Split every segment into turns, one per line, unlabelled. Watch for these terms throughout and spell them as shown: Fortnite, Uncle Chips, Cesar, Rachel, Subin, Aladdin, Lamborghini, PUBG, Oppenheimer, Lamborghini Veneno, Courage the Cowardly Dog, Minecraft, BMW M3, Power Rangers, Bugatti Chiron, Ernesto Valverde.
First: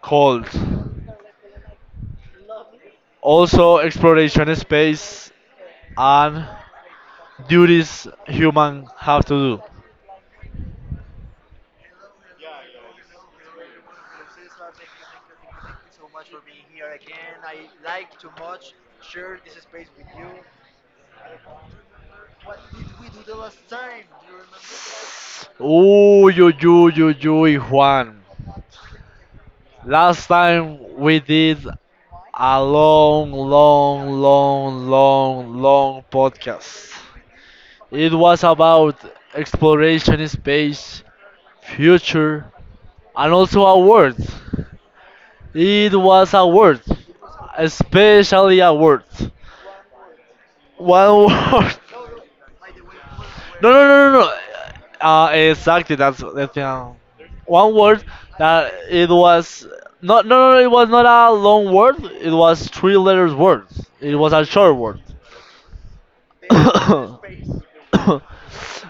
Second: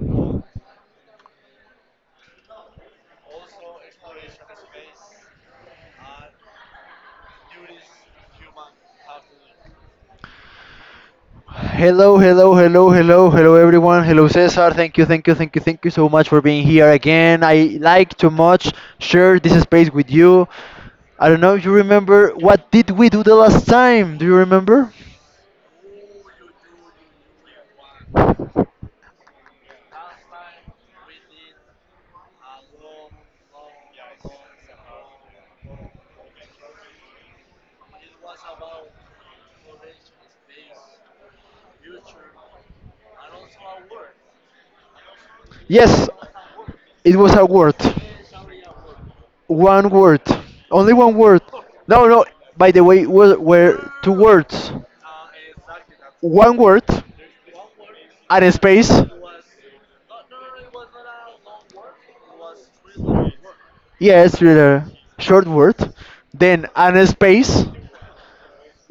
called Also Exploration Space and Duties Human Have to
Hello, hello, hello, hello, hello, everyone. Hello, Cesar. Thank you, thank you, thank you, thank you so much for being here again. I like to much share this space with you. I don't know if you remember what did we do the last time? Do you remember?
Do. Ooh, yo, yo, yo, yo, Juan. Last time we did a long, long, long, long, long podcast. It was about exploration in space, future, and also a world. It
Yes,
was a word,
it was a word.
especially a word.
One word. Only one
One
word.
word.
No, no. By the way, were,
No, no,
were two
no, no,
words.
no. Exactly. That's
One
that's
word
one word
and a
that
space.
it was not. No, no, it was not a long word. It was three letters word. It was
Yes,
a
with
short
a
word.
short word. Then and a space,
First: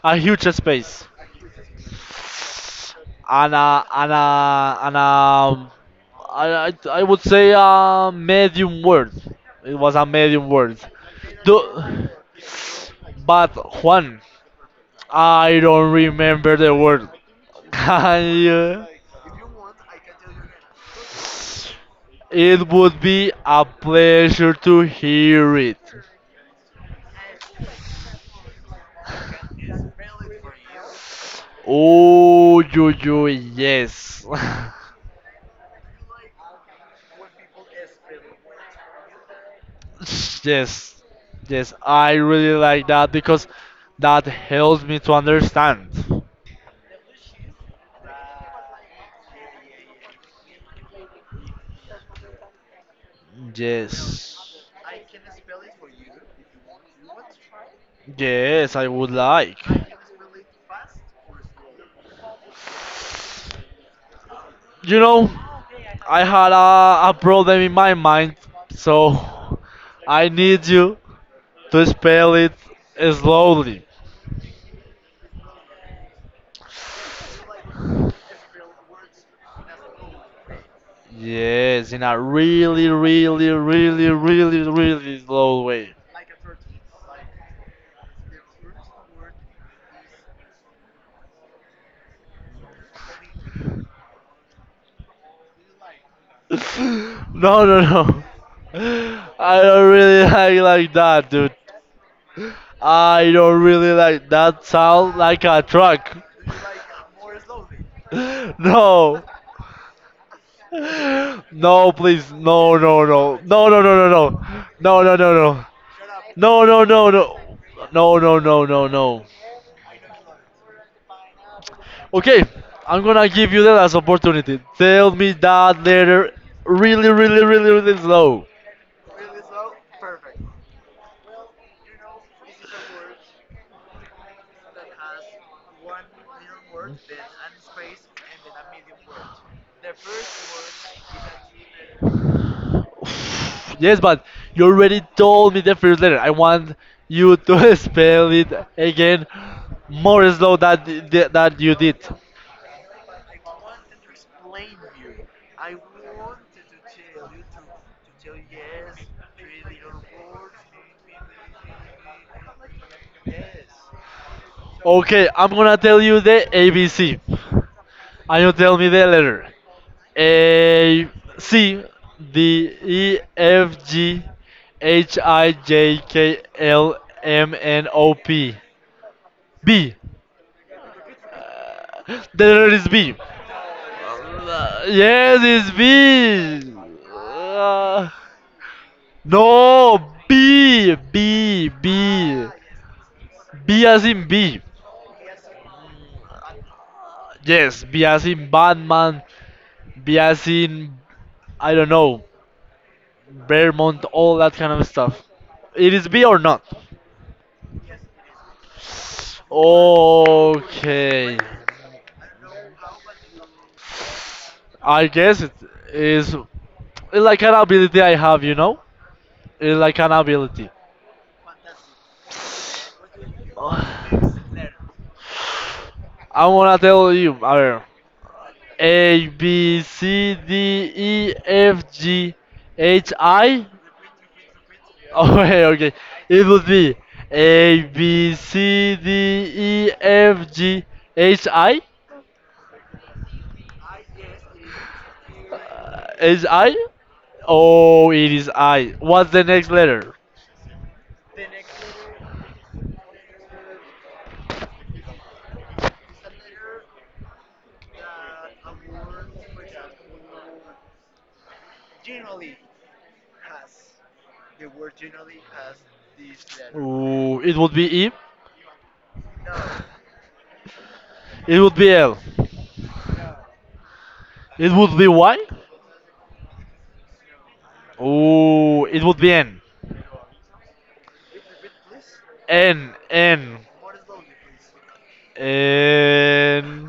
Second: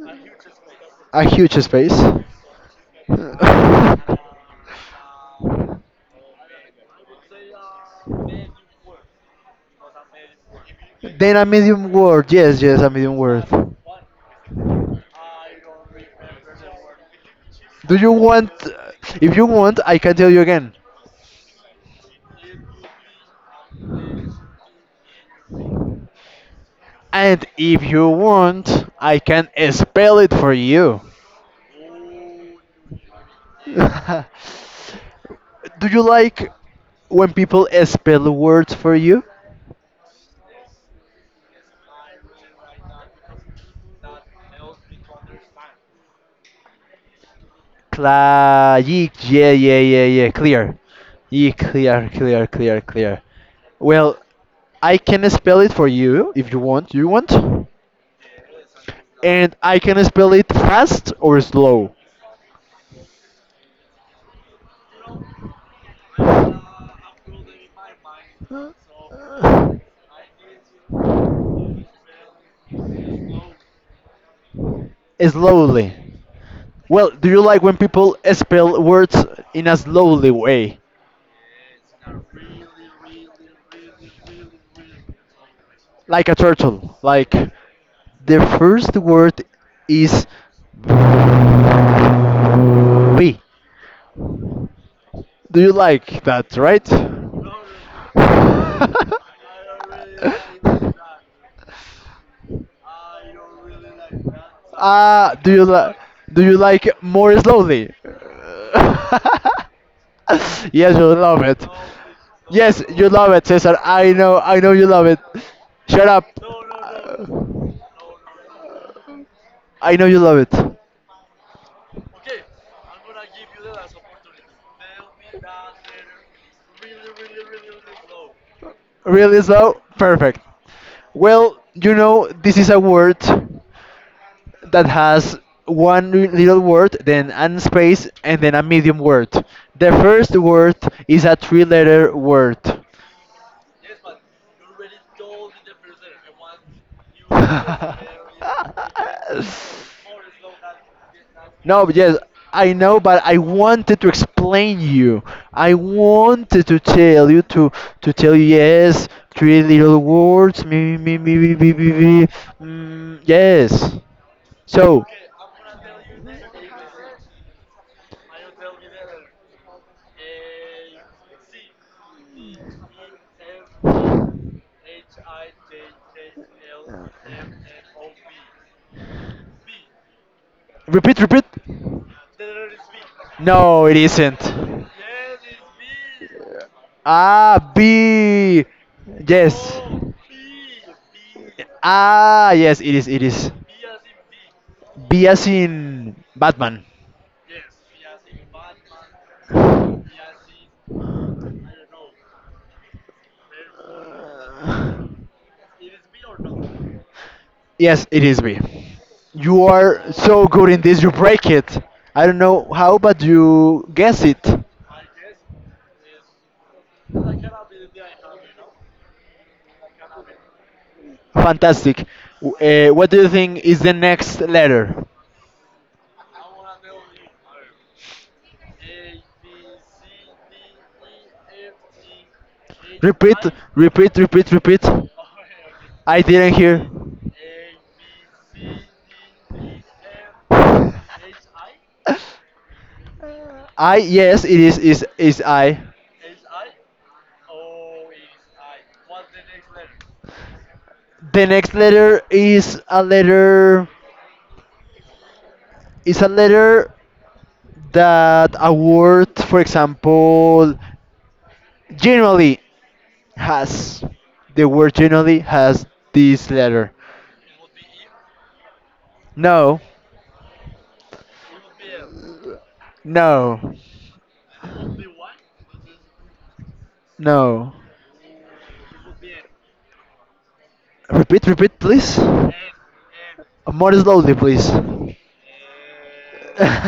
A huge space.
a huge space.
And a
Then
and a and a. I would say a medium word. It was a medium word.
a medium
Do.
word. Yes, yes, a medium word.
But Juan, I don't remember the word.
Do you
Can
want?
you?
If you want, I can tell you again.
It would be a pleasure to hear it.
And if you want, I can spell it for you.
Oh,
Do
yes.
you like when people spell words for you?
Yes. Yes, I really like that because that helps me to understand.
Yeah, yeah, yeah, yeah, clear. Yeah, clear, clear, clear, clear. Well,
Yes.
I can spell it for you if you want. You want?
Yes, I would
And
like.
I can spell it fast or slow.
You know, I had a problem in my mind, so I need you to spell it slowly.
Slowly. Well, do you like when people spell words in a slowly way?
Yes, in a really, really, really, really, really slow way.
Like a turtle. Like the first word is V. Do you like that, right?
No, no, no. I don't really like that, dude. I don't really like that sound
Ah,
like a truck.
do you like more slowly?
No.
Yes, you love it.
No, please. No,
Yes,
no,
you love
no.
it,
No,
Cesar.
no, no, no, no.
I know you
No,
love
no,
it.
no, no.
Shut up.
No, no, no, no. No, no, no, no, no.
I know you love it.
Okay, I'm gonna give you that as opportunity. Tell me that letter really, really, really, really slow.
Really slow? Perfect. Well, this is a word that has one little word, then an space, and then a medium word. The first word is a three letter word.
Yes, but you already told me the first letter. I want you to spell it again more slow that you
No, but
did.
yes, I know, but I wanted to explain you. I wanted to tell you to tell you yes, three little words, me me me me me me. Me. Mm, yes. So,
Okay, I'm gonna tell you the ABC. And you tell me the letter. A C D E F G H I J K L M N O P B.
repeat, repeat.
The letter is B.
No, it isn't.
Yes, it's B.
Ah,
Uh,
B. Yes.
no, B B B
Ah, yes, it is, it is.
B as in B.
B as in Batman.
Yes, B as in Batman. B as in I don't know, Vermont, all that kind of stuff. It is B or not?
Yes, it is B. You are so good in this, you
Okay.
break it. I don't know how, but you guess it.
I guess it's like an ability I have, you know? It's like an ability.
Fantastic. W- what do you think is the next letter?
I want to tell you. A ver. A, B, C, D, E, F, G, H,
Repeat,
I.
repeat, repeat, repeat.
Okay, okay.
I
It
didn't
would
hear.
be A, B, C, D, E, F, G, H, I.
I yes, it is I.
Is I? Oh, it is I. What's the next letter?
The next letter is a letter is a letter that a word, for example, generally has. The word generally has this letter.
Ooh, it would be E.
No,
It would be L.
no,
It would be Y.
no.
Ooh, it would be N.
Repeat, repeat, please.
N, N,
More slowly, please.
N.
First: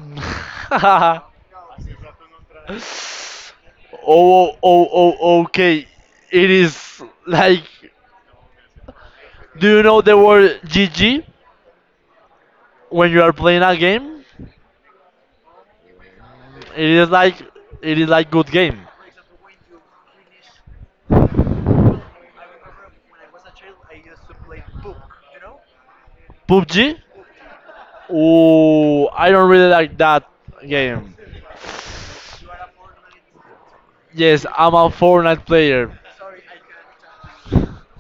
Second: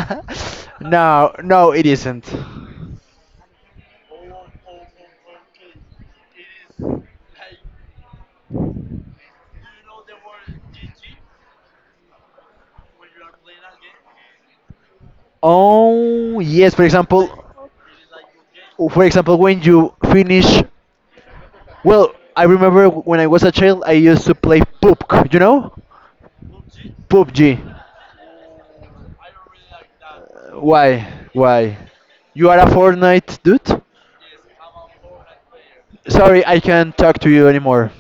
Oh,
No, no, it isn't.
oh, oh, oh, okay. It is like. Do you know the word GG when you are playing a game?
Oh, yes, for
It is
example,
like it is like good game.
when you finish. Well, I remember when I was a child, I used to play PUBG, you know?
PUBG.
PUBG.
Ooh, I don't really like that
Why?
game.
Why? You are a Fortnite dude?
Yes, I'm a Fortnite player.
Sorry, I can't talk to you anymore.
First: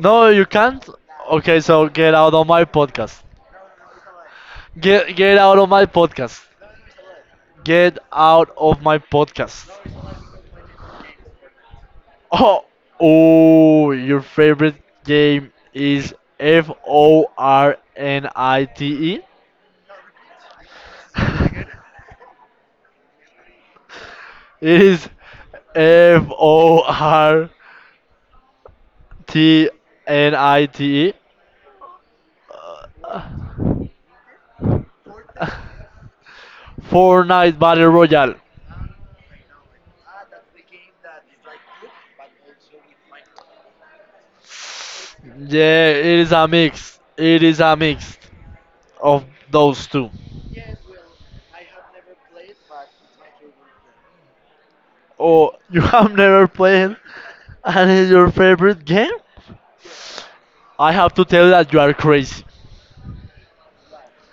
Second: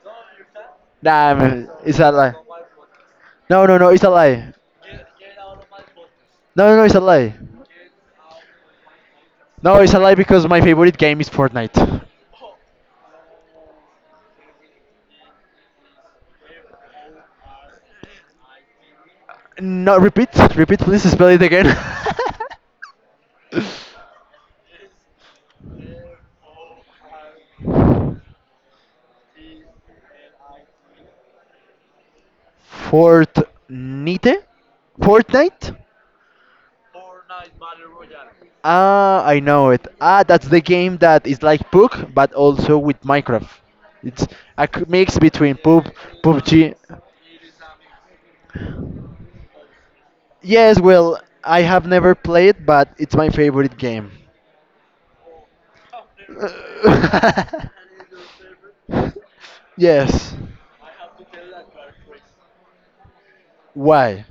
No, you can't.
Nah,
Okay,
man,
so
it's a
get out
lie.
of my podcast.
No, no, no, it's a lie.
Get out of my podcast.
No, no, no, it's a lie.
Get out of my podcast.
No, it's a lie because my favorite game is Fortnite.
Oh, oh, your favorite game is Fornite.
No, repeat, repeat, please spell it again.
It is Fortnite.
Fortnite? Fortnite?
Fortnite Battle Royale.
Ah, I know it. Ah, that's the game that is like PUBG, but also with Minecraft. It's mix between
Yeah, it is a
PUBG.
mix. It is a mix of those two.
Yes, well, I have never played, but it's my favorite game.
Oh, you have never played and it's your favorite game?
Yes.
I have to tell you that you are crazy.
Why?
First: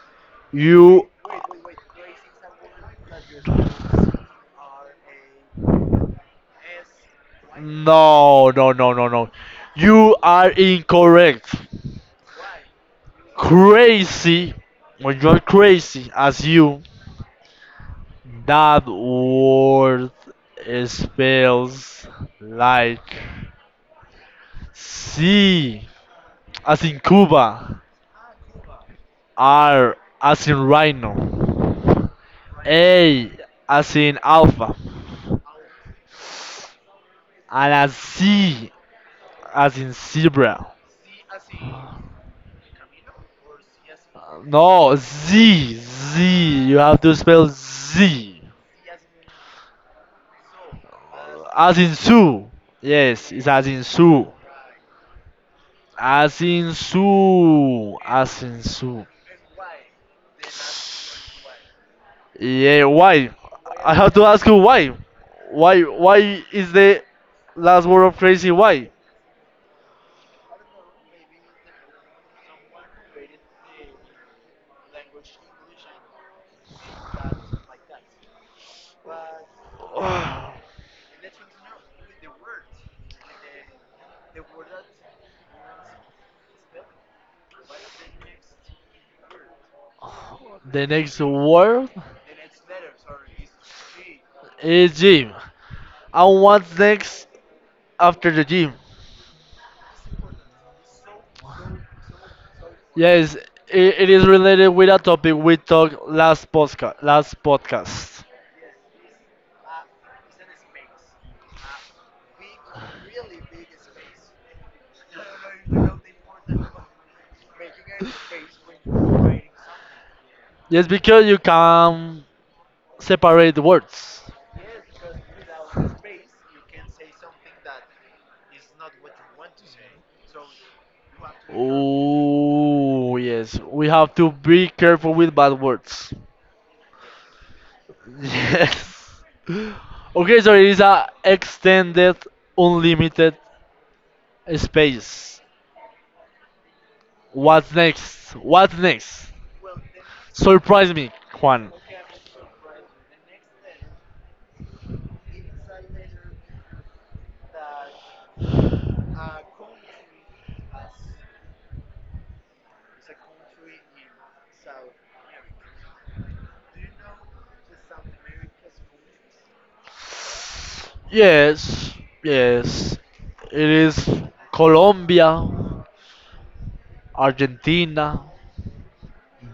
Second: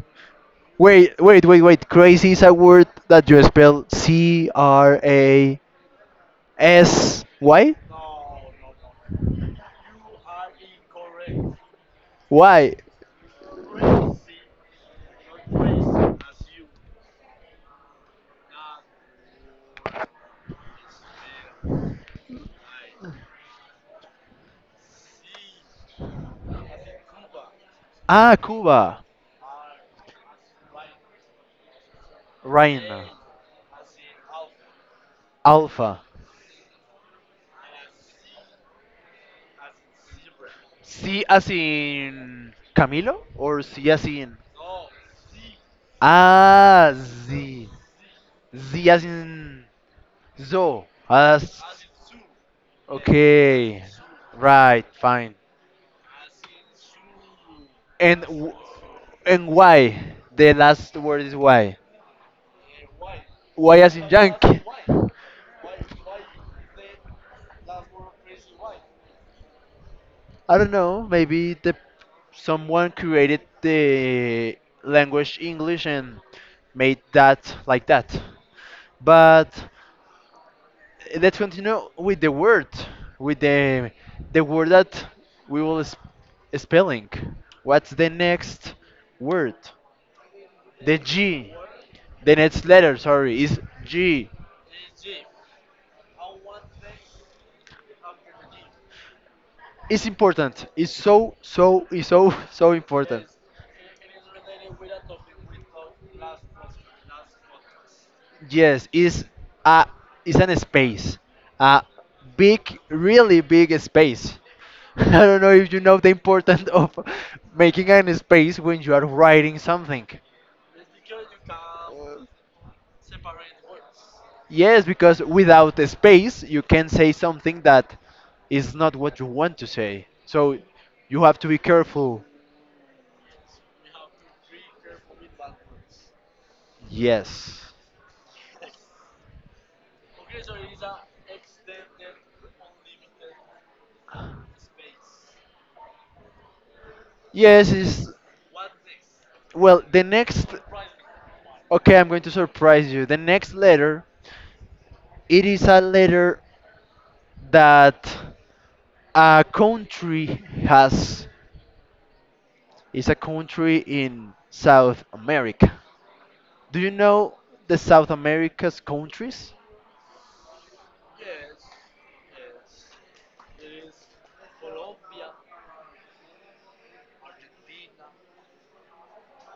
You
Wait, wait, wait, wait. Crazy is a word that you spell Crasy?
No, no, no, no, no. You are incorrect.
Why?
Crazy when you are crazy as you that word spells like Sí, as in Cuba.
Ah, Cuba.
R, as in Rhino.
Reina.
A, as in Alpha.
Alpha.
And a Z, as in Zebra.
C as in Camilo or C as in
No, Z, Z. You
Ah
have to spell
Z.
Z.
Z as in Zo. As
As in Sue. Yes, it's as
Okay,
in Sue.
right, fine.
As in Sue.
And
As
w-
in Sue.
and why? The last word is why.
Yeah, why?
Why
I
as in
have to ask you
Yankee?
why. Why? Why is the last word of crazy? Why?
I don't know. Maybe the someone created the language English and made that like that. But let's continue with the word, with the word that we will spelling. What's the next word?
The
The
next
G.
word
The next letter, sorry, is G.
is gym. And what's next after the gym?
It's important. It's so it's so so important.
Yes, it is related with a topic we talked last podcast. Last podcast.
Yes, a is an space, a big, really big space. I don't know if you know the importance of making an space when you are writing something.
Yes, because you can separate the words.
Yes, because without a space, you can say something that is not what you want to say. So you have to be careful.
Oh yes, we have to be careful with bad words.
Yes.
Yes. Okay, so it is a extended, unlimited space.
Yes,
What's
is
next? What's next?
well, the next.
Surprise me, Juan.
Okay, I'm going to surprise you. The next letter, it is a letter that a country has is a country in South America. Do you know the South America's countries?
Yes, yes. It is Colombia, Argentina,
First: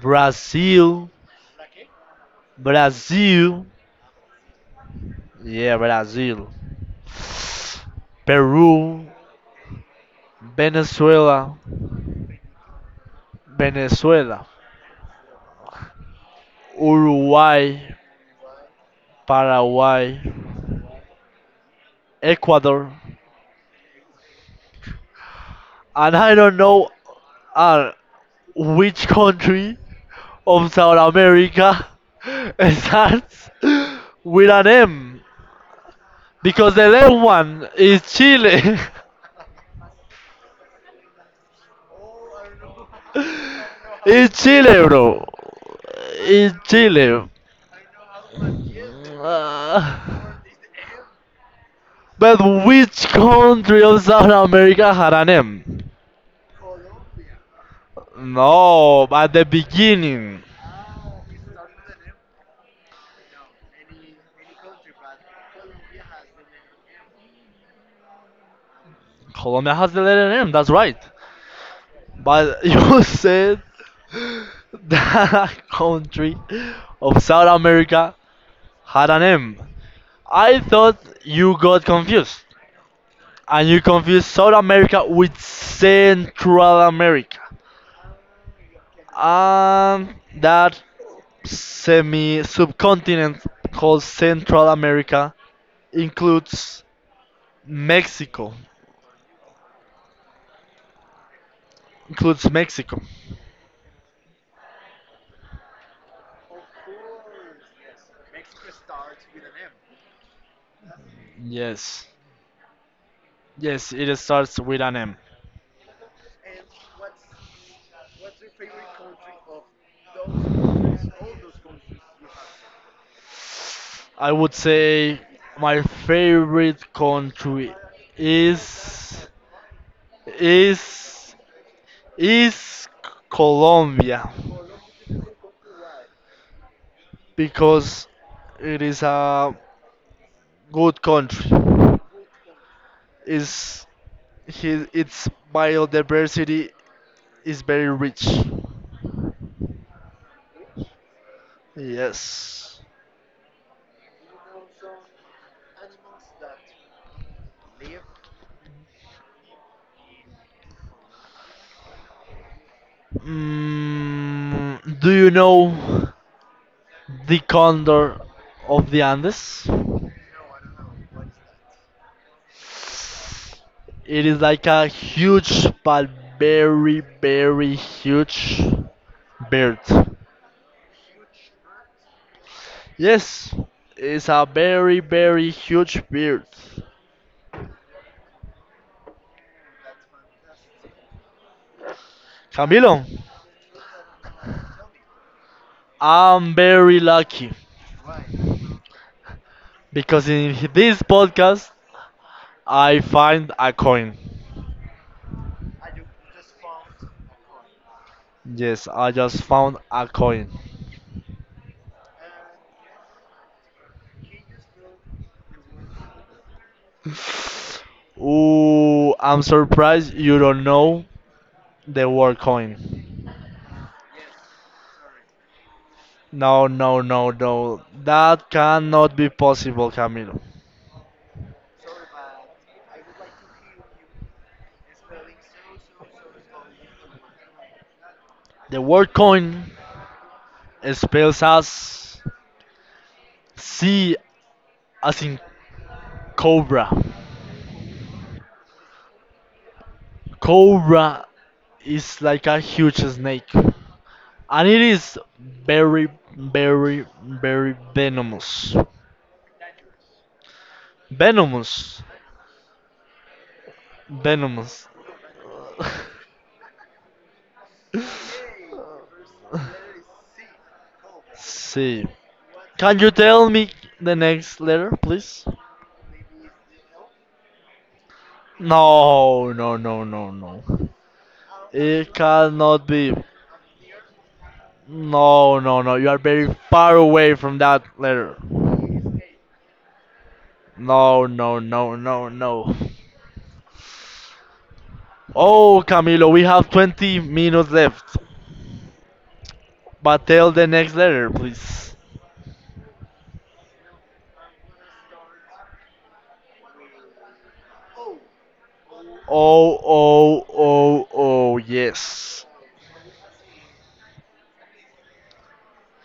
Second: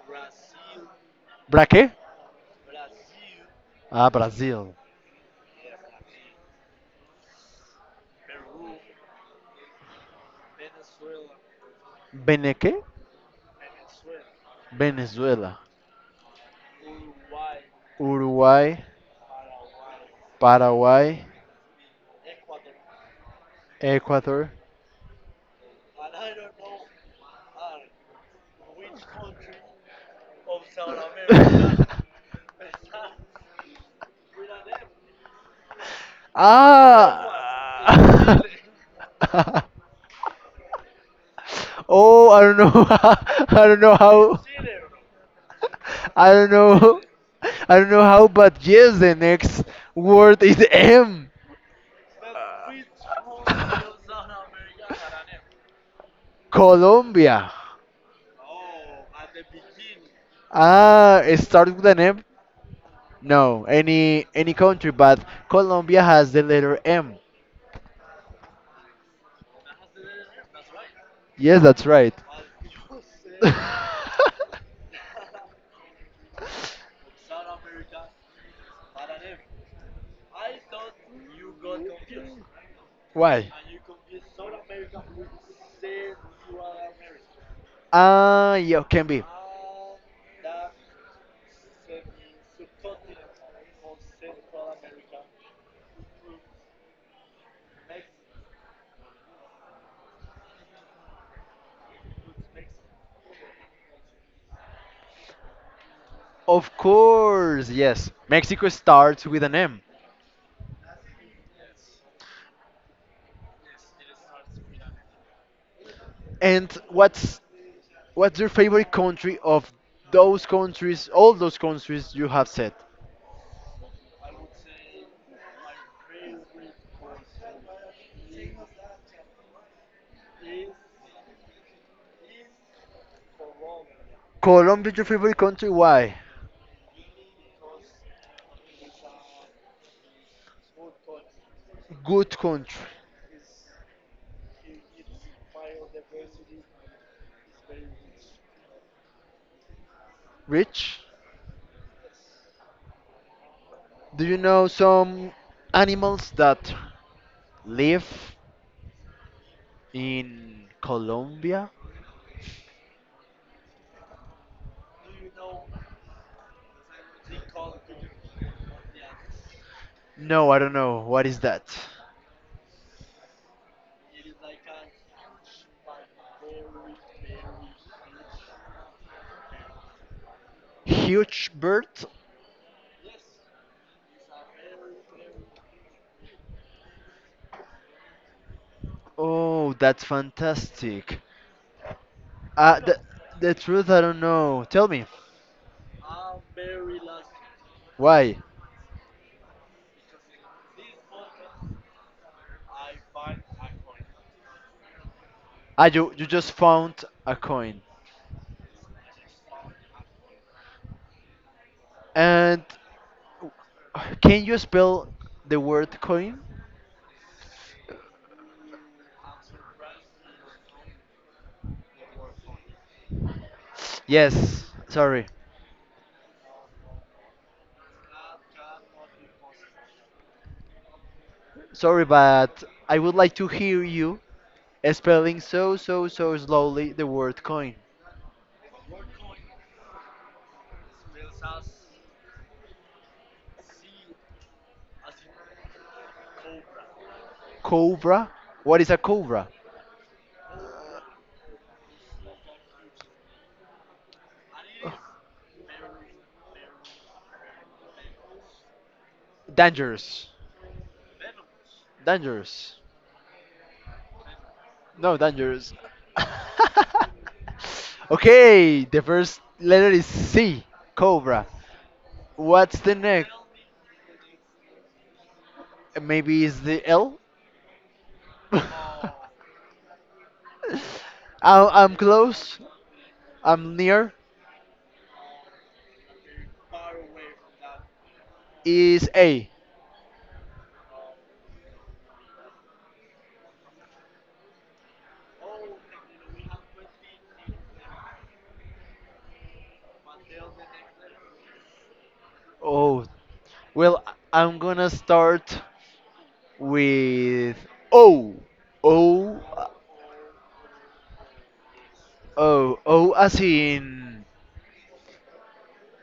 Brazil,
Braque?
Brazil,
Ah, Brazil.
yeah, Brazil, Peru, Venezuela,
Beneque?
Venezuela,
Venezuela.
Uruguay,
Uruguay,
Paraguay,
Paraguay,
Ecuador,
Ecuador.
and I don't know uh, which country of South America starts with an M because the left
Ah!
one is Chile.
Oh, I don't know. I don't know how.
It's Chile, bro.
I don't
It's
know.
Chile.
I don't know how, but yes, the next
Uh,
word is M.
but which country of South America had an M?
Colombia.
No, at the beginning.
Ah, it starts with an M? No, any country, but Colombia has the letter M.
Colombia has the letter M, that's right.
Yes, that's right.
But you said that country of South America had an M. I thought you got confused.
Why?
And you confused South America with Central America.
Yeah, can be.
And that semi subcontinent called Central America includes Mexico. Includes Mexico.
Of course, yes. Mexico starts with an M.
Yes. Yes, it starts with an M.
And what's your favorite country of those countries, all those countries you have said?
I would say my favorite country is is is Colombia
Colombia is your favorite country? Why?
because it is a good country.
Good country.
Is his its biodiversity is very rich.
Rich?
Yes.
Do you know some animals that live in Colombia?
Do you know the condor of the Andes?
No, I don't know. What is that?
It is like a huge, but very, very huge bird.
Huge bird?
Yes, it's a very, very huge bird.
Oh, that's fantastic. Uh, the,
Camilo,
the truth, I don't know. Tell me,
I'm very lucky
why?
because in this podcast I find a coin.
Ah, you just found a coin.
Yes, I just found a coin.
And can you spell the word coin?
Ooh, I'm surprised you don't know the word coin.
Yes, sorry.
No, no, no, no. That cannot be possible, Camilo.
Sorry, but I would like to hear you spelling so, so, so slowly the word coin.
The word coin spells as C as in cobra.
Cobra? What is a cobra?
Cobra is like a huge snake. And it is very, very, very venomous.
Dangerous.
Venomous.
Dangerous.
Venomous.
No, dangerous. Okay, the first letter is C. Cobra.
See.
What's the
Can you
next?
tell me the next letter, please?
Maybe it's the L? I,
No, no, no, no, no.
I'm
It
close.
cannot be.
I'm near.
No, no, no. You are very far away from that letter.
Is A.
No, no, no, no, no. Oh, Camilo, we have 20 minutes left. But tell the next letter, please.
Oh, well, I'm gonna start with O. O.
Oh, oh, oh, oh, yes.
Oh,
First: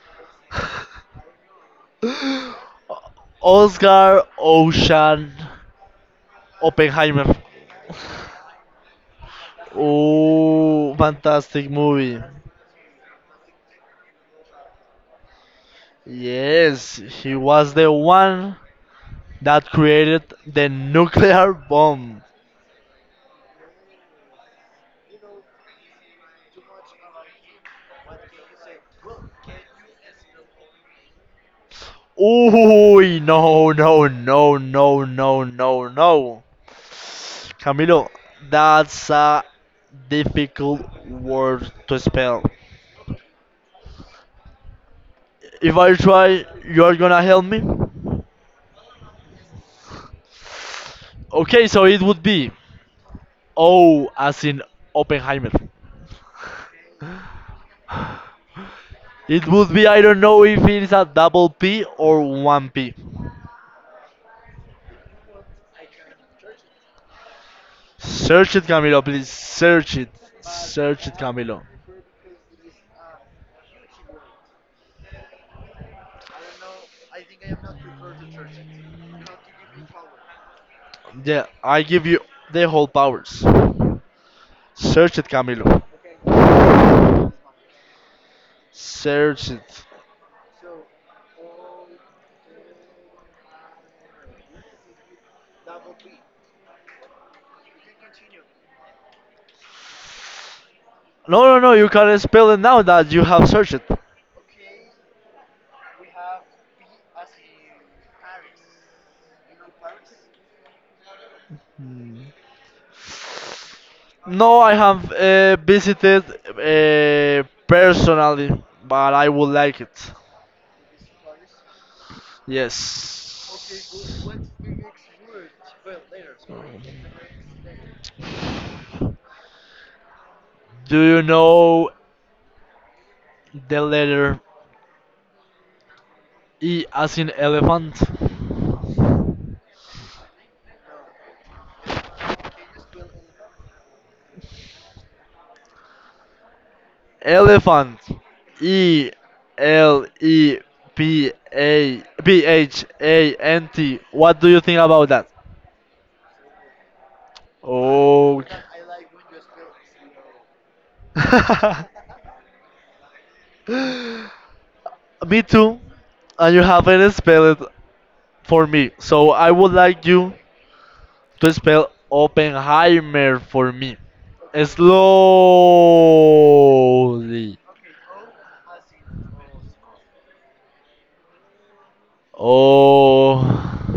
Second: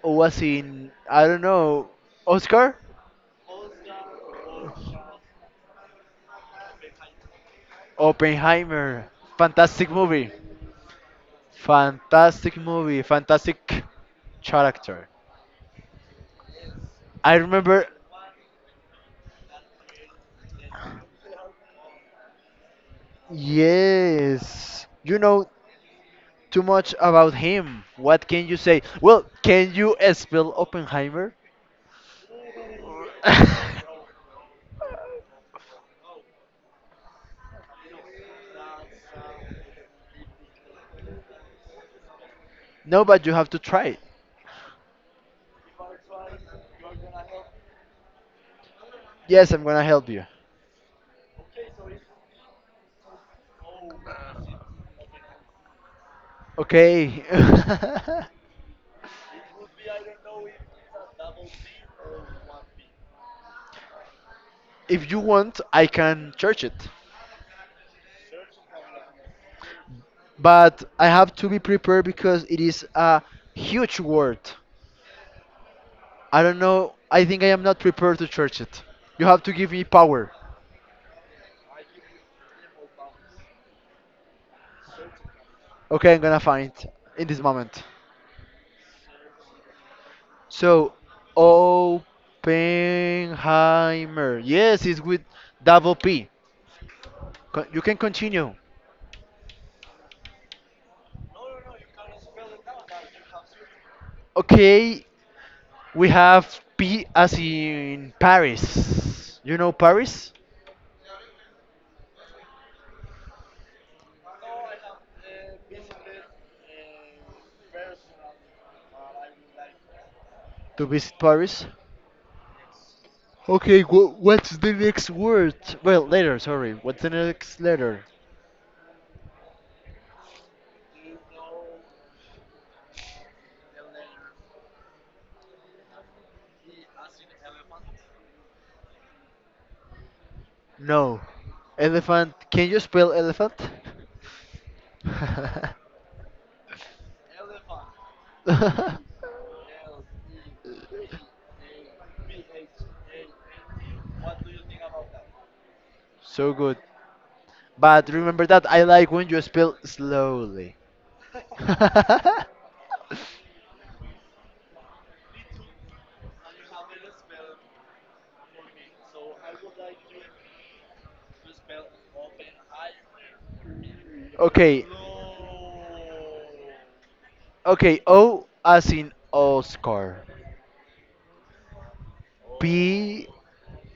oh, as in, I don't know, Oscar?
Oscar Ocean Oppenheimer.
Oppenheimer. Fantastic movie.
Oh, fantastic movie.
Fantastic movie. Fantastic character.
Yes,
I
he was
remember,
the one that created the nuclear bomb.
yes. You know too much about him. What can you say? Well, can you spell Oppenheimer?
Ooh, no, no, no, no, no, no, no. Camilo, that's a difficult word to spell.
No, but you have to try it.
If I try, you're gonna help me?
Yes, I'm gonna help you.
Okay, so it would be O as in Oppenheimer.
Okay.
It would be, I don't know if it is a double P or one P.
If you want, I can search it.
Search it, Camilo, please. Search it.
But
Search
I
it,
have to be
Camilo.
prepared because it is a huge word. I don't know. I think I am not prepared to church it. You have to give me power.
Yeah, I give you the whole powers. Search it, Camilo.
Okay, I'm gonna find in this moment.
Search it.
So, Oppenheimer. Yes, it's with double P. You can continue.
No, no, no, you can spell it now that you have searched it.
Okay, we have P as in Paris. You know Paris?
No, I have visited personally, but I would like it.
To visit Paris?
Yes.
Okay, what's the next word? Well, letter, sorry. What's the next letter?
Do you know the letter E as in elephant?
No. Elephant. Can you spell elephant?
Elephant. Elepaphant. What do you think about that?
So good. But
Oh.
remember that I like when you spell slowly.
Me too. And you haven't spelled it for me. So I would like you to spell Oppenheimer for me.
Okay,
Slowly.
okay. O as in Oscar. P,
Oh.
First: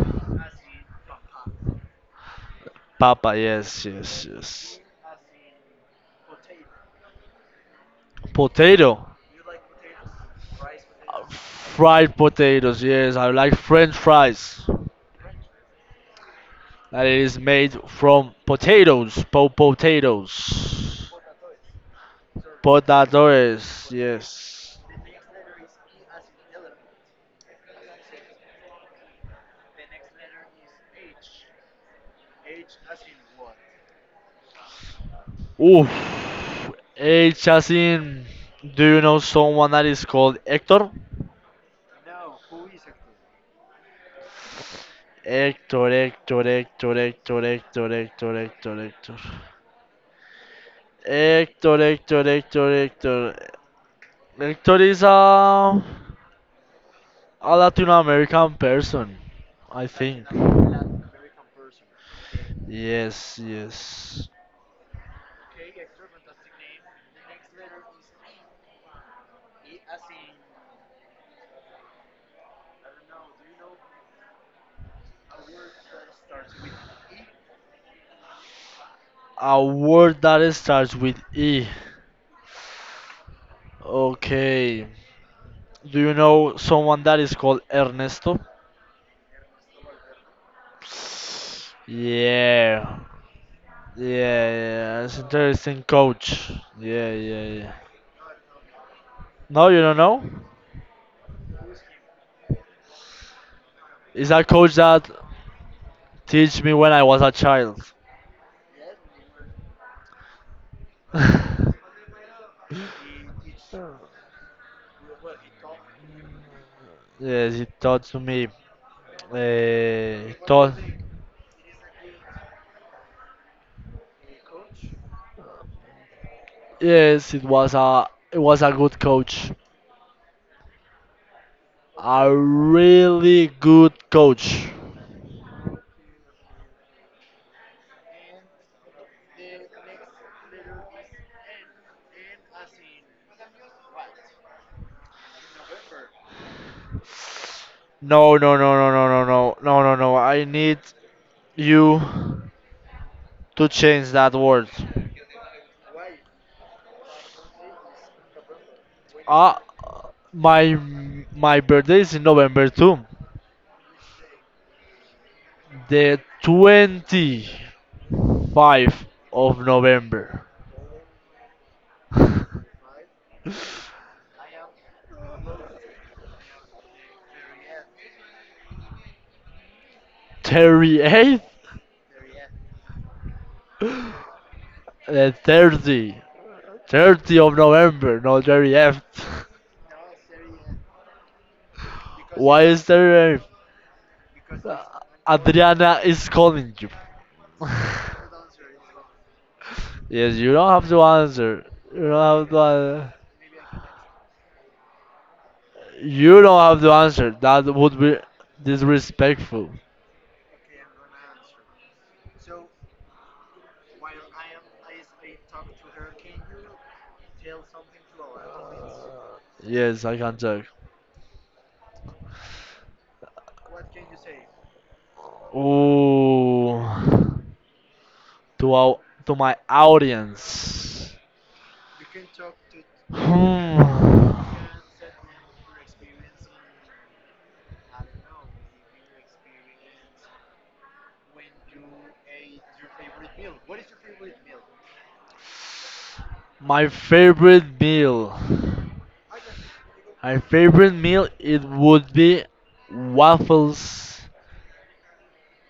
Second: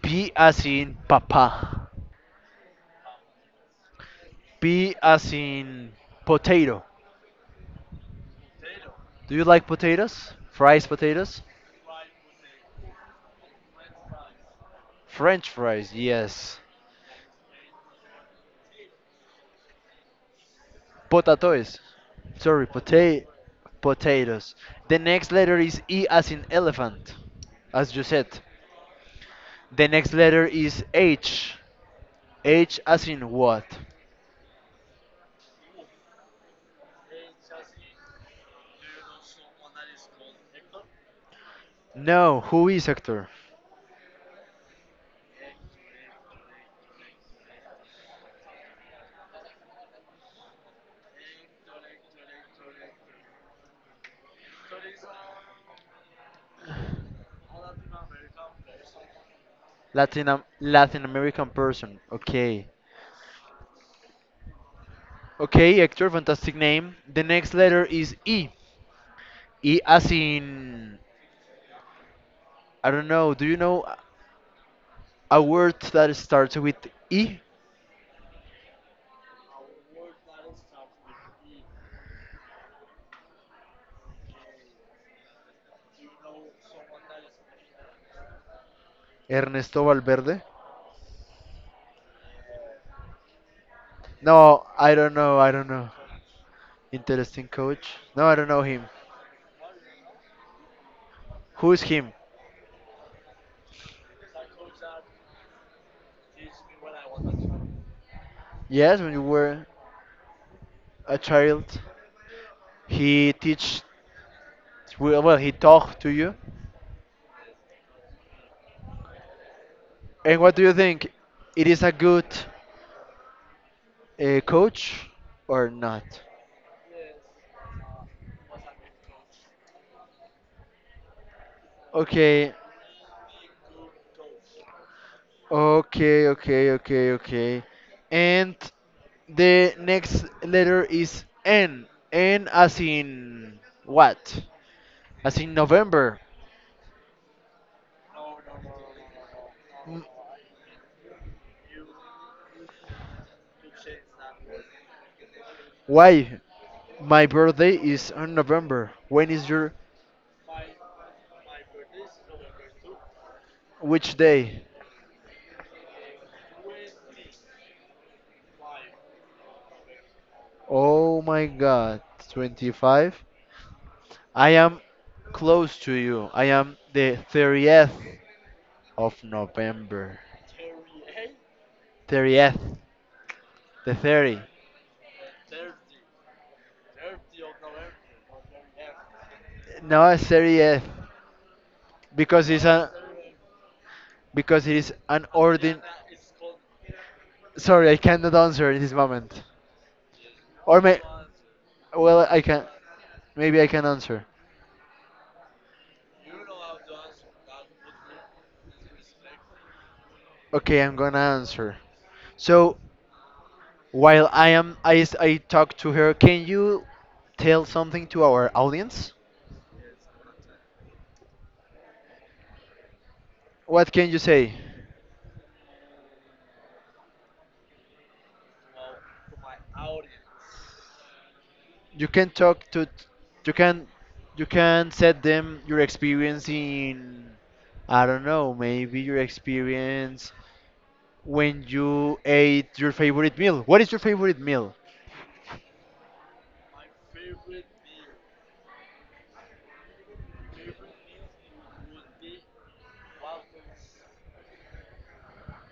P as in papa.
Papa, yes, yes, yes.
P as in potato.
Potato.
Do you like potatoes? Fries
Uh,
potatoes?
Fried potatoes, yes. I like French fries.
French fries, yes.
That it is made from potatoes.
Potatoes. Sorry,
Potatoes,
potatoes.
yes.
The next letter is E as in elephant, as you said. The next letter is H. H as in what?
Oof. Hey, Chasin, do you know someone that is called Hector?
No, who is actor?
Hector, Hector, Hector, Hector, Hector, Hector, Hector, Hector. Héctor, Héctor, Héctor, Héctor. Héctor is a Latin American person, I think.
Latin American person. Okay.
Yes, yes.
Okay, actor, fantastic name. The next letter is E. E as in I don't know. Do you know a word that starts with E?
A word that starts with E. Okay. Do you know someone that is called Ernesto?
Ernesto Valverde.
Yeah. Yeah,
No, I
yeah.
don't
It's
know. I don't
interesting
know.
coach. Yeah, yeah,
Interesting
yeah.
coach. No, I don't know him.
No, you don't know?
Who is him?
Is that coach that teach me when I was a child.
Yes, when you were a child,
Yes,
he teach well. Well, he talked to you.
it taught to me. Uh,
And what do you
Taught.
think? It is a good coach or not?
Yes, it was a good coach, a
Okay,
really good coach.
okay, okay, okay, okay. And the next letter is N. N as in what? As in November.
No, no, no, no, no, no, no, no, no, no. I need you to change that word.
Why? My birthday is on November. When is
Ah,
your
my my birthday is in November too.
which day?
The 25th of November.
Oh my god, 25. I am close to you. I am the 30th of November.
38?
30th. The 30.
30. 30 of November, not very F.
No, 30th because it's
Why is
a
there
because it
a...
is an ordin.
Adriana is calling you.
Sorry, I cannot answer in this moment.
Yes, you don't
Or
have
may
to answer. You
well I
don't have to
can,
answer.
maybe I can answer.
You don't have to answer. That would be disrespectful.
Okay, I'm gonna answer. So while I am, I talk to her. Can you tell something to our audience?
Yes, I can talk.
What can you say?
Ooh. To, our, to my audience.
You can talk to, you
Hmm.
can, you can set them your experience in, I don't know, maybe your experience when you ate your favorite meal. What is your favorite meal?
My favorite meal. My favorite meal it would be waffles.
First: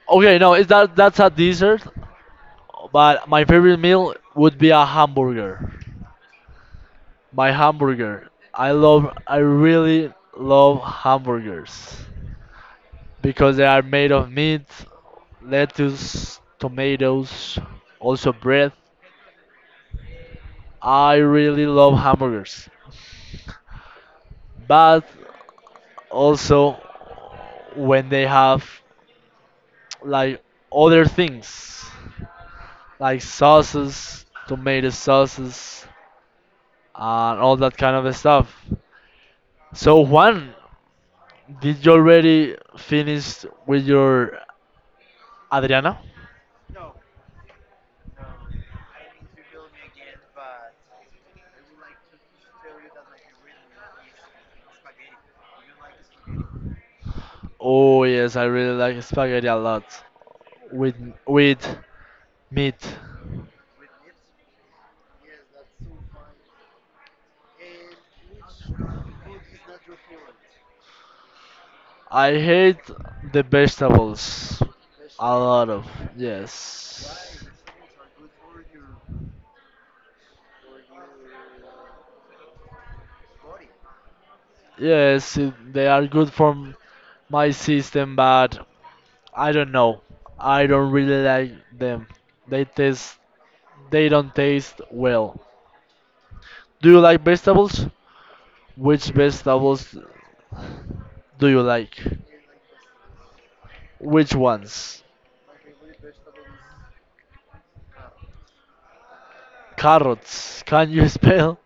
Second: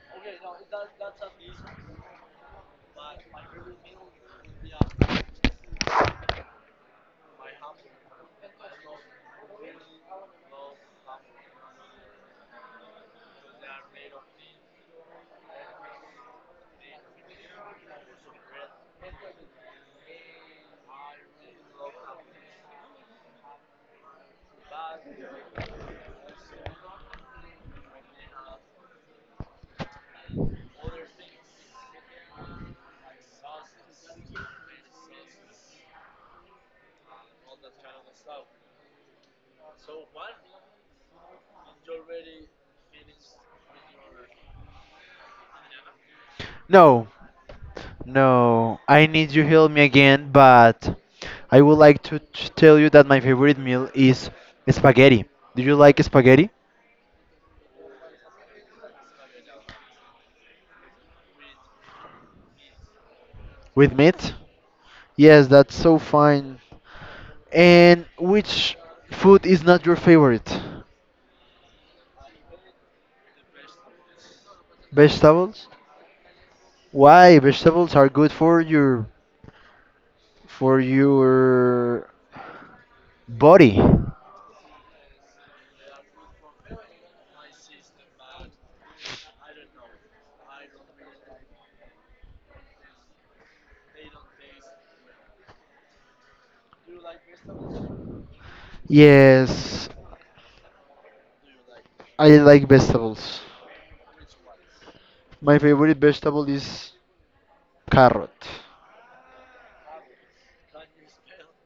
Okay, no, is that that's a dessert, but my favorite meal would be a hamburger. My hamburger. I really love hamburgers because they are made of meat, lettuce, tomatoes, also bread. I really love hamburgers. But also when they have like other things like sauces, tomato sauces, and all that kind of stuff. So Juan, did you already finish with your Adriana?
No, no, I need you help me again, but I would like to tell you that my favorite meal is spaghetti. Do you like spaghetti
Oh yes, I really like spaghetti a lot with with meat.
with meat? Yes, that's so fine. And which food is not your favorite?
I hate the vegetables. A
Vegetables?
lot of yes.
Why? Vegetables are good for your for your body.
Yes, they are good for my system, but I don't know. I don't really like them. They taste, they don't taste well. Do you like vegetables? Which
Yes,
vegetables do you like?
I like vegetables.
Which ones?
My favorite vegetable is carrot.
Carrots. Can you spell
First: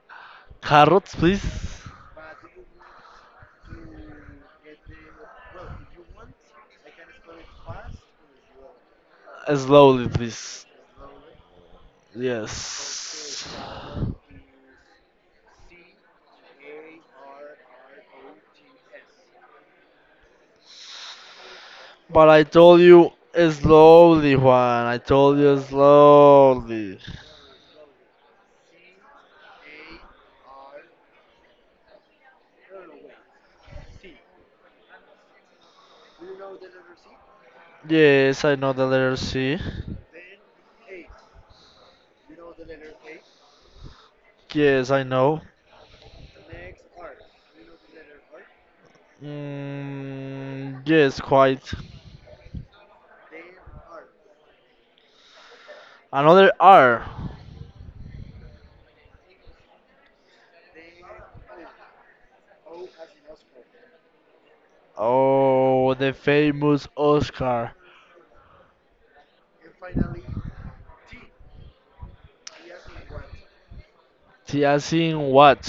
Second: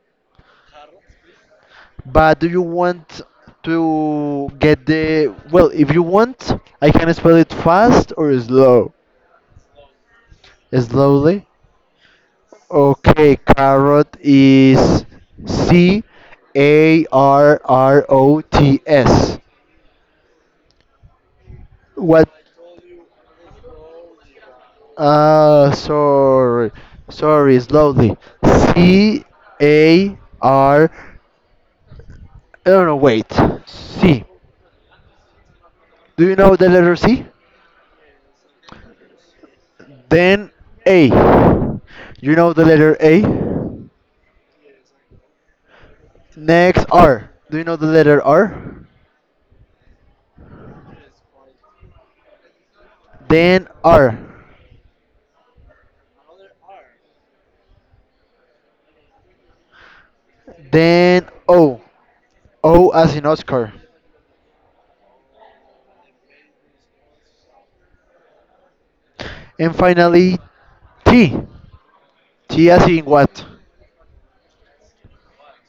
carrots, please?
But do you want to get the well? If you want, I can spell it fast or slow.
Slowly, please.
Slowly. Okay,
Yes.
carrot is Carrots. What?
But I told you slowly, Juan. I told you
Sorry,
slowly.
sorry. Slowly. C A R. I don't know. Wait. C. Do you know the letter C?
Yes, I know the letter C.
Then A. You know the letter A?
Yes, I know.
Next R. Do you know the letter R?
Mm, yes, quite.
Then R.
Another R.
Then O. O as in Oscar.
Oh, the famous Oscar.
And finally T. T as in what?
Tiasin what?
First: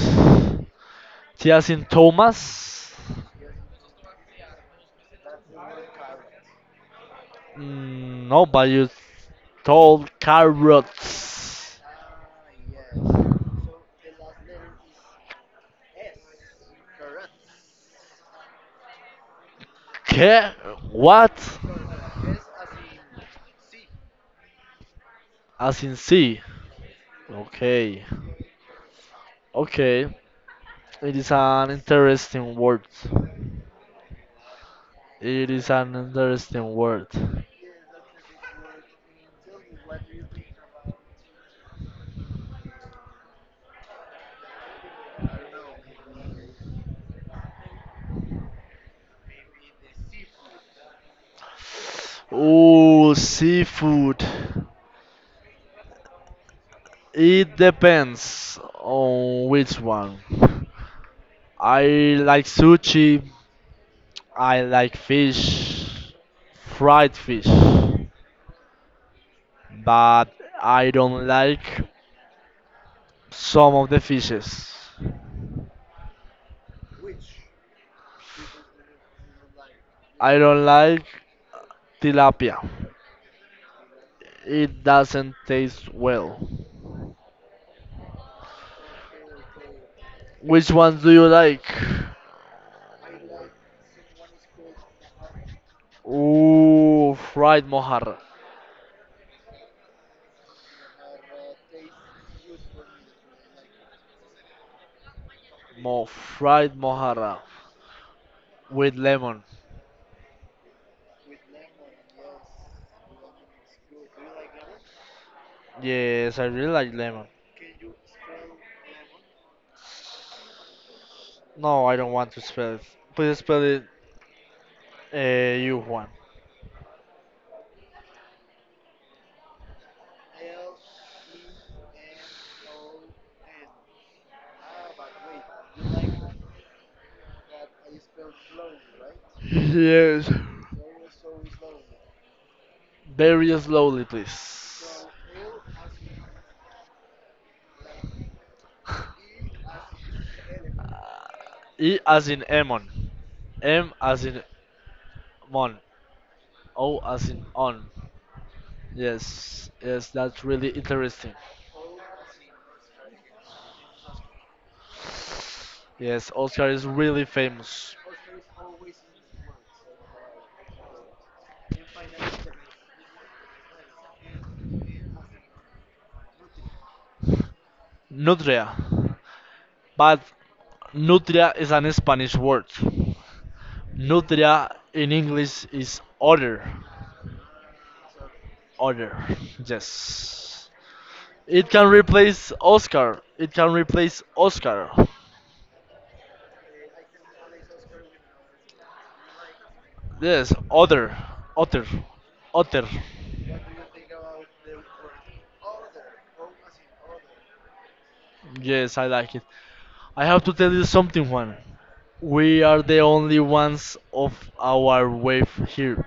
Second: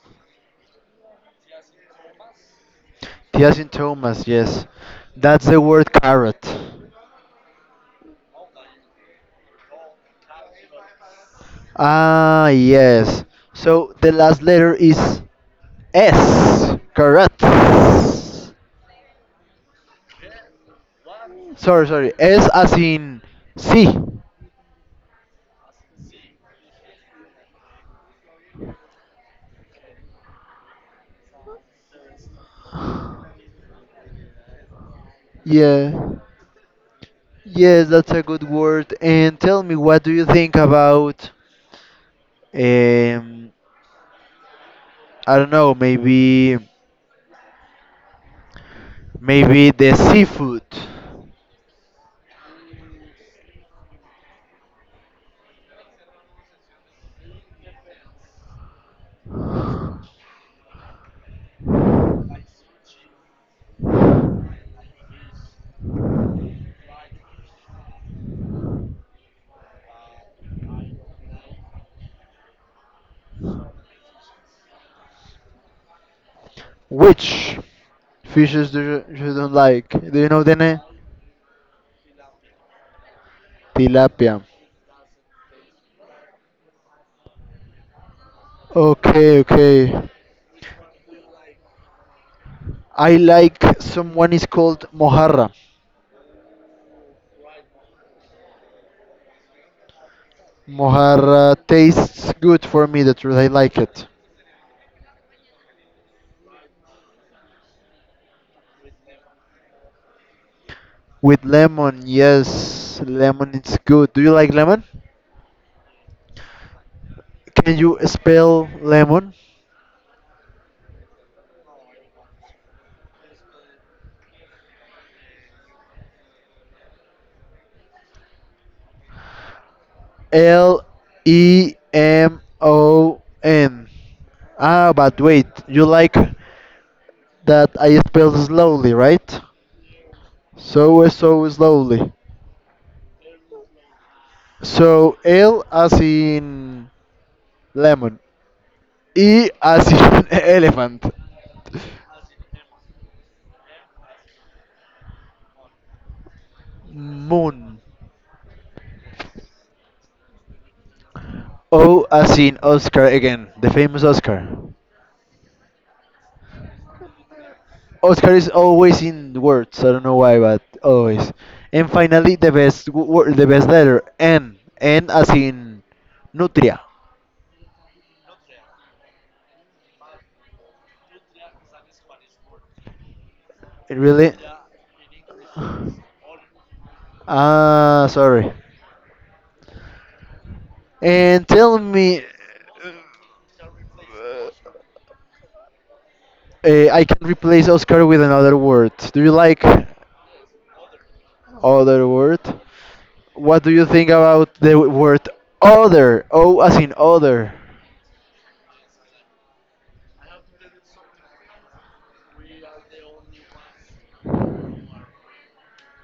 Tiasin Thomas?
T as in Thomas, yes. That's the word carrot.
Mm, no, but you told carrots.
Ah, yes. So the last letter is S. Correct.
Okay, what?
Sorry, sorry. S as in C.
As in C. Okay. Okay. It is an interesting word. It is
Yeah.
an interesting word.
Yes, that's a good word. And tell me, what do you think about, um, I don't know, maybe the seafood?
Oh, seafood. It depends on which one. I like sushi. I like fish, fried fish, but I don't like some of the fishes.
Which fishes do you don't like? Do you
I
know the
don't
name?
like tilapia.
Tilapia.
It doesn't taste well.
Okay, okay.
Which ones do you like?
I like someone is called mojarra.
Ooh, fried mojarra.
Mojarra tastes good for me. The truth, I like it
Mo Fried mojarra with lemon.
with lemon. Yes, lemon is good. Do you like lemon?
Yes, I really like lemon.
Can you spell lemon?
No, I don't want to spell it. Please spell it you Juan.
L E M O N. Ah, but wait, you like that I spell slowly, right?
Yes.
So slowly.
Very slowly, please.
So, L as in lemon, E as in elephant,
E as in Emon. M as in Mon. O as in
moon,
On. Yes, yes, that's really interesting.
O as in Oscar again, the famous Oscar.
Yes, Oscar is really famous.
Oscar is always in words. I don't know why, but always. And finally, the best word, the best letter, N. N as in nutria.
Nutria. But Nutria is an Spanish word.
It really.
Nutria in English is other.
Ah, sorry.
Other. Yes.
And
It
tell
can
me,
replace Oscar. It can replace Oscar.
I can replace Oscar with another word. Do you like
Yes, other. Other.
other word?
Other.
What do you think about the word other? O as in other.
Yes, I like it. I have to tell you something, Juan. We are the only ones of our wave here.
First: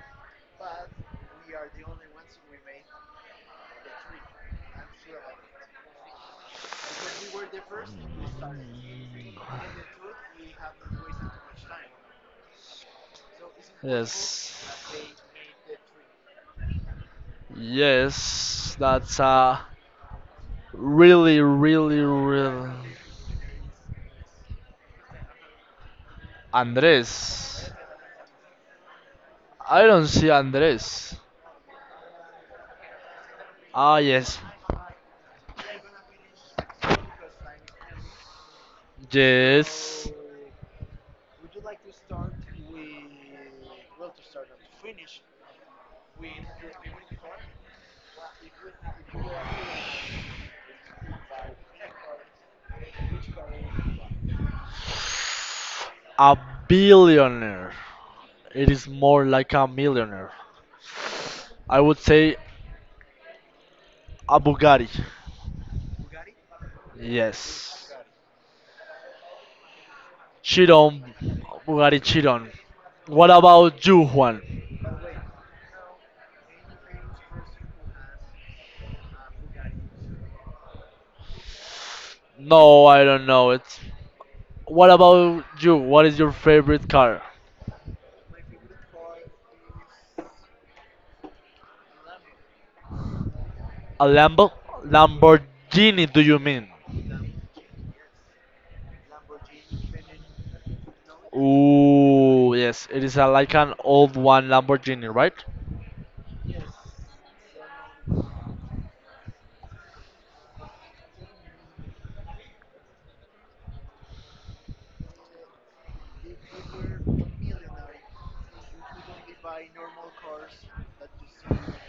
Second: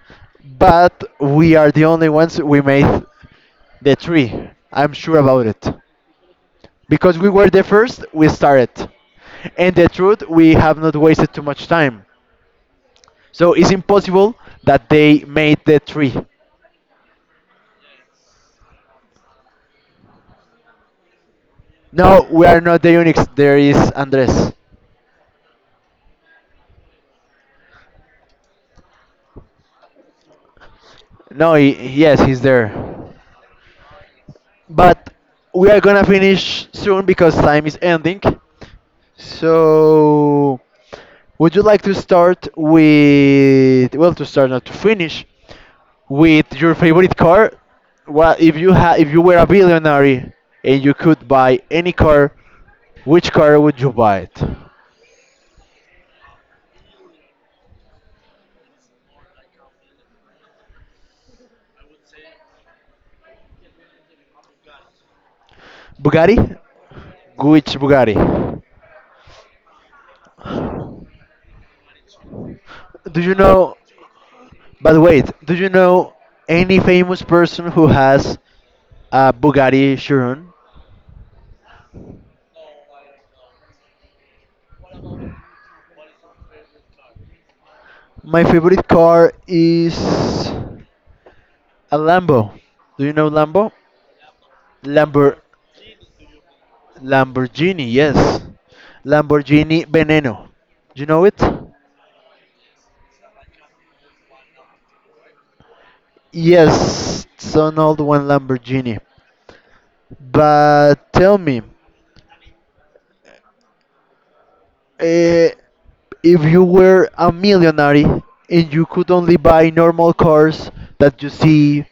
But we are the only ones we made the tree. I'm sure about it. Because we were the first, we started. And the truth, we have not wasted too much time. So it's impossible
Yes.
that they made the tree.
Yes, that's a really, really,
No, we are
really.
not the Unix. There is Andres.
Andres. I don't see Andres.
No, he, yes, he's there.
Ah, yes.
But we are gonna finish soon because time is ending.
Yes.
So, would you like to start with, well, to start, not to finish, with your favorite car? Well, if you were a billionaire and you could buy any car, which car would you buy it?
A billionaire. It is more like a millionaire. I would say a Bugatti.
Bugatti? Which
Yes.
Bugatti?
Chiron, Bugatti Chiron.
Do
What
you know,
about you, Juan?
but wait, do you know any famous person who has a Bugatti Chiron?
No, I don't know it. What about you? What is your favorite car?
My favorite car is a Lambo. Do you know Lambo?
A Lambo?
Lambor
Lamborghini, do you mean?
Lamborghini, yes. Lamborghini Veneno. You know it?
Ooh, yes, it is like an old one Lamborghini, right?
Yes, it's an old one Lamborghini. But tell me, eh, if you were a millionaire and you could only buy normal cars that you see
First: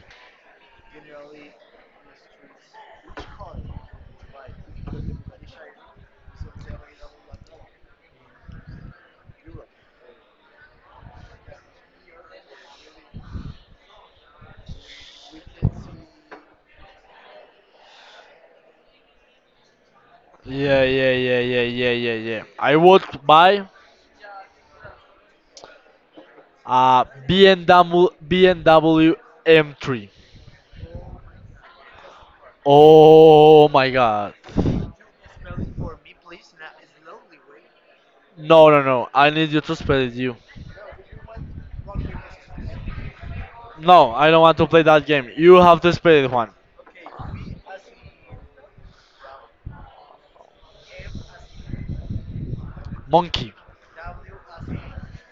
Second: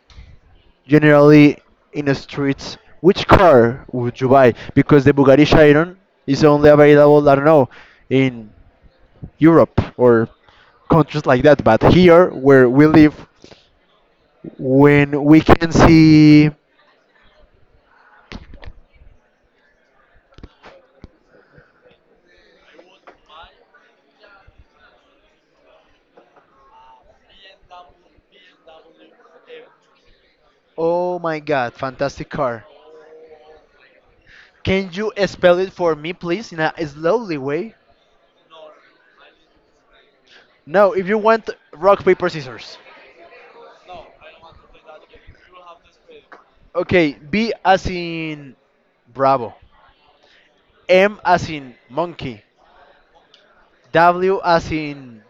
generally in the streets, which car would you buy? Because the Bugatti Chiron is only available, I don't know, in Europe or countries like that. But here, where we live, when we can see,
Yeah, yeah, yeah, yeah, yeah, yeah, yeah. I would buy a BMW, BMW M3.
oh my god, fantastic car.
Oh my god.
Can you spell it for me please in a slowly way?
No, no, no. I need you to spell it, you.
No, if you want, rock paper scissors.
No, I don't want to play that game. You have to spell it, Juan.
Okay, B as in bravo, M as in monkey,
Monkey.
W as in,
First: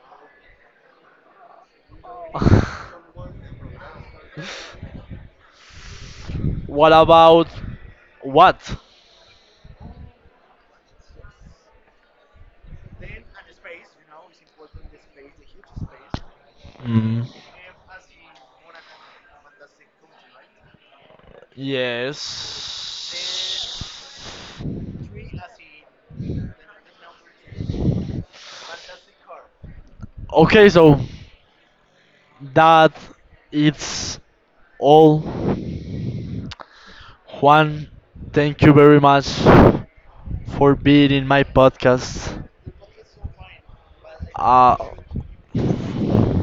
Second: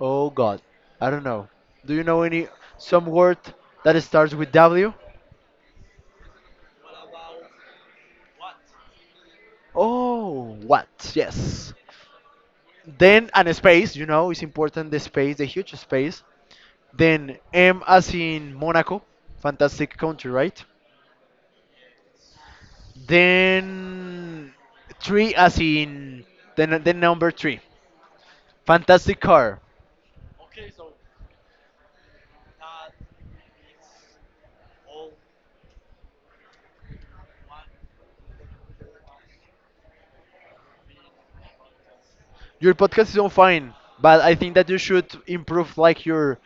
oh god, I don't know, do you know any some word that starts with W?
What about what?
Oh, what? Yes, then and a space, you know it's important the space, the huge space.
Mm.
Then M as in Monaco, fantastic country, right?
Yes.
Then three as in then number three, fantastic car.
Okay, so that it's all. Juan, thank you very much for being in my podcast.
Your podcast is on fine, but I think that you
Uh,
should improve like your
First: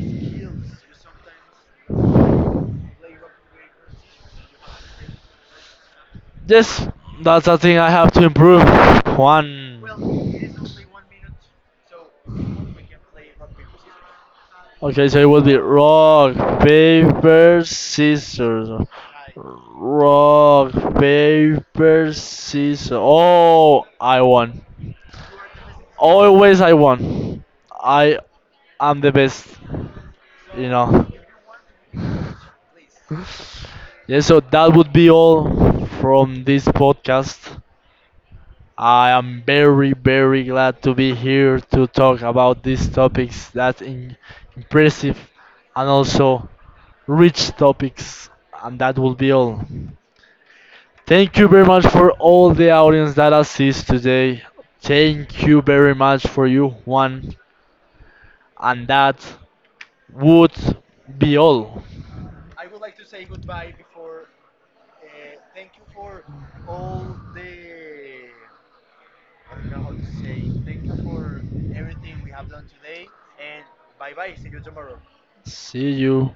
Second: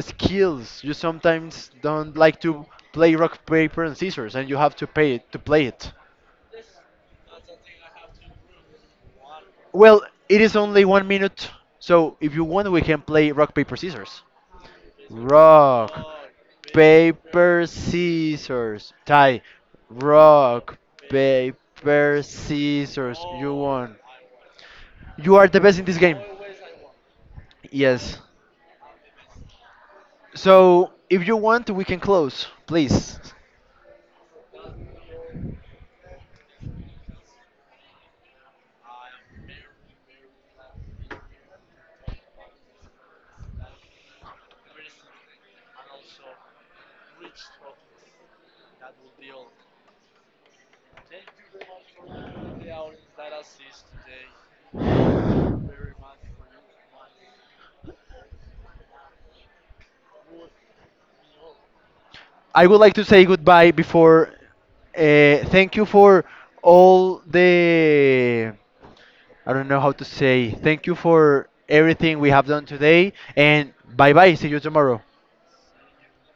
skills. You sometimes don't like to play rock paper and scissors, and you have to pay it to play it.
yes, that's a thing I have to improve.
Well,
One.
it is only one minute, so if you want, we can play rock paper scissors.
Okay, so it will be
Rock.
rock, paper,
Paper,
scissors.
scissors, tie.
Rock,
Rock,
paper,
paper,
scissors.
scissors. You
Oh,
won.
I won.
You are the best in this game.
Always I won. I
Yes.
am the best, you
So,
know.
if you want, we can close, please.
Yeah, so that would be all from this podcast. I am very, very glad to be here to talk about these topics that impressive and also rich topics. And that will be all. Thank you very much for all the audience that assists today. Thank you very much for you, Juan. And that would be all.
I would like to say goodbye before. Thank you for all the. I don't know how to say. Thank you for everything we have done today, and bye bye. See you tomorrow.
See you.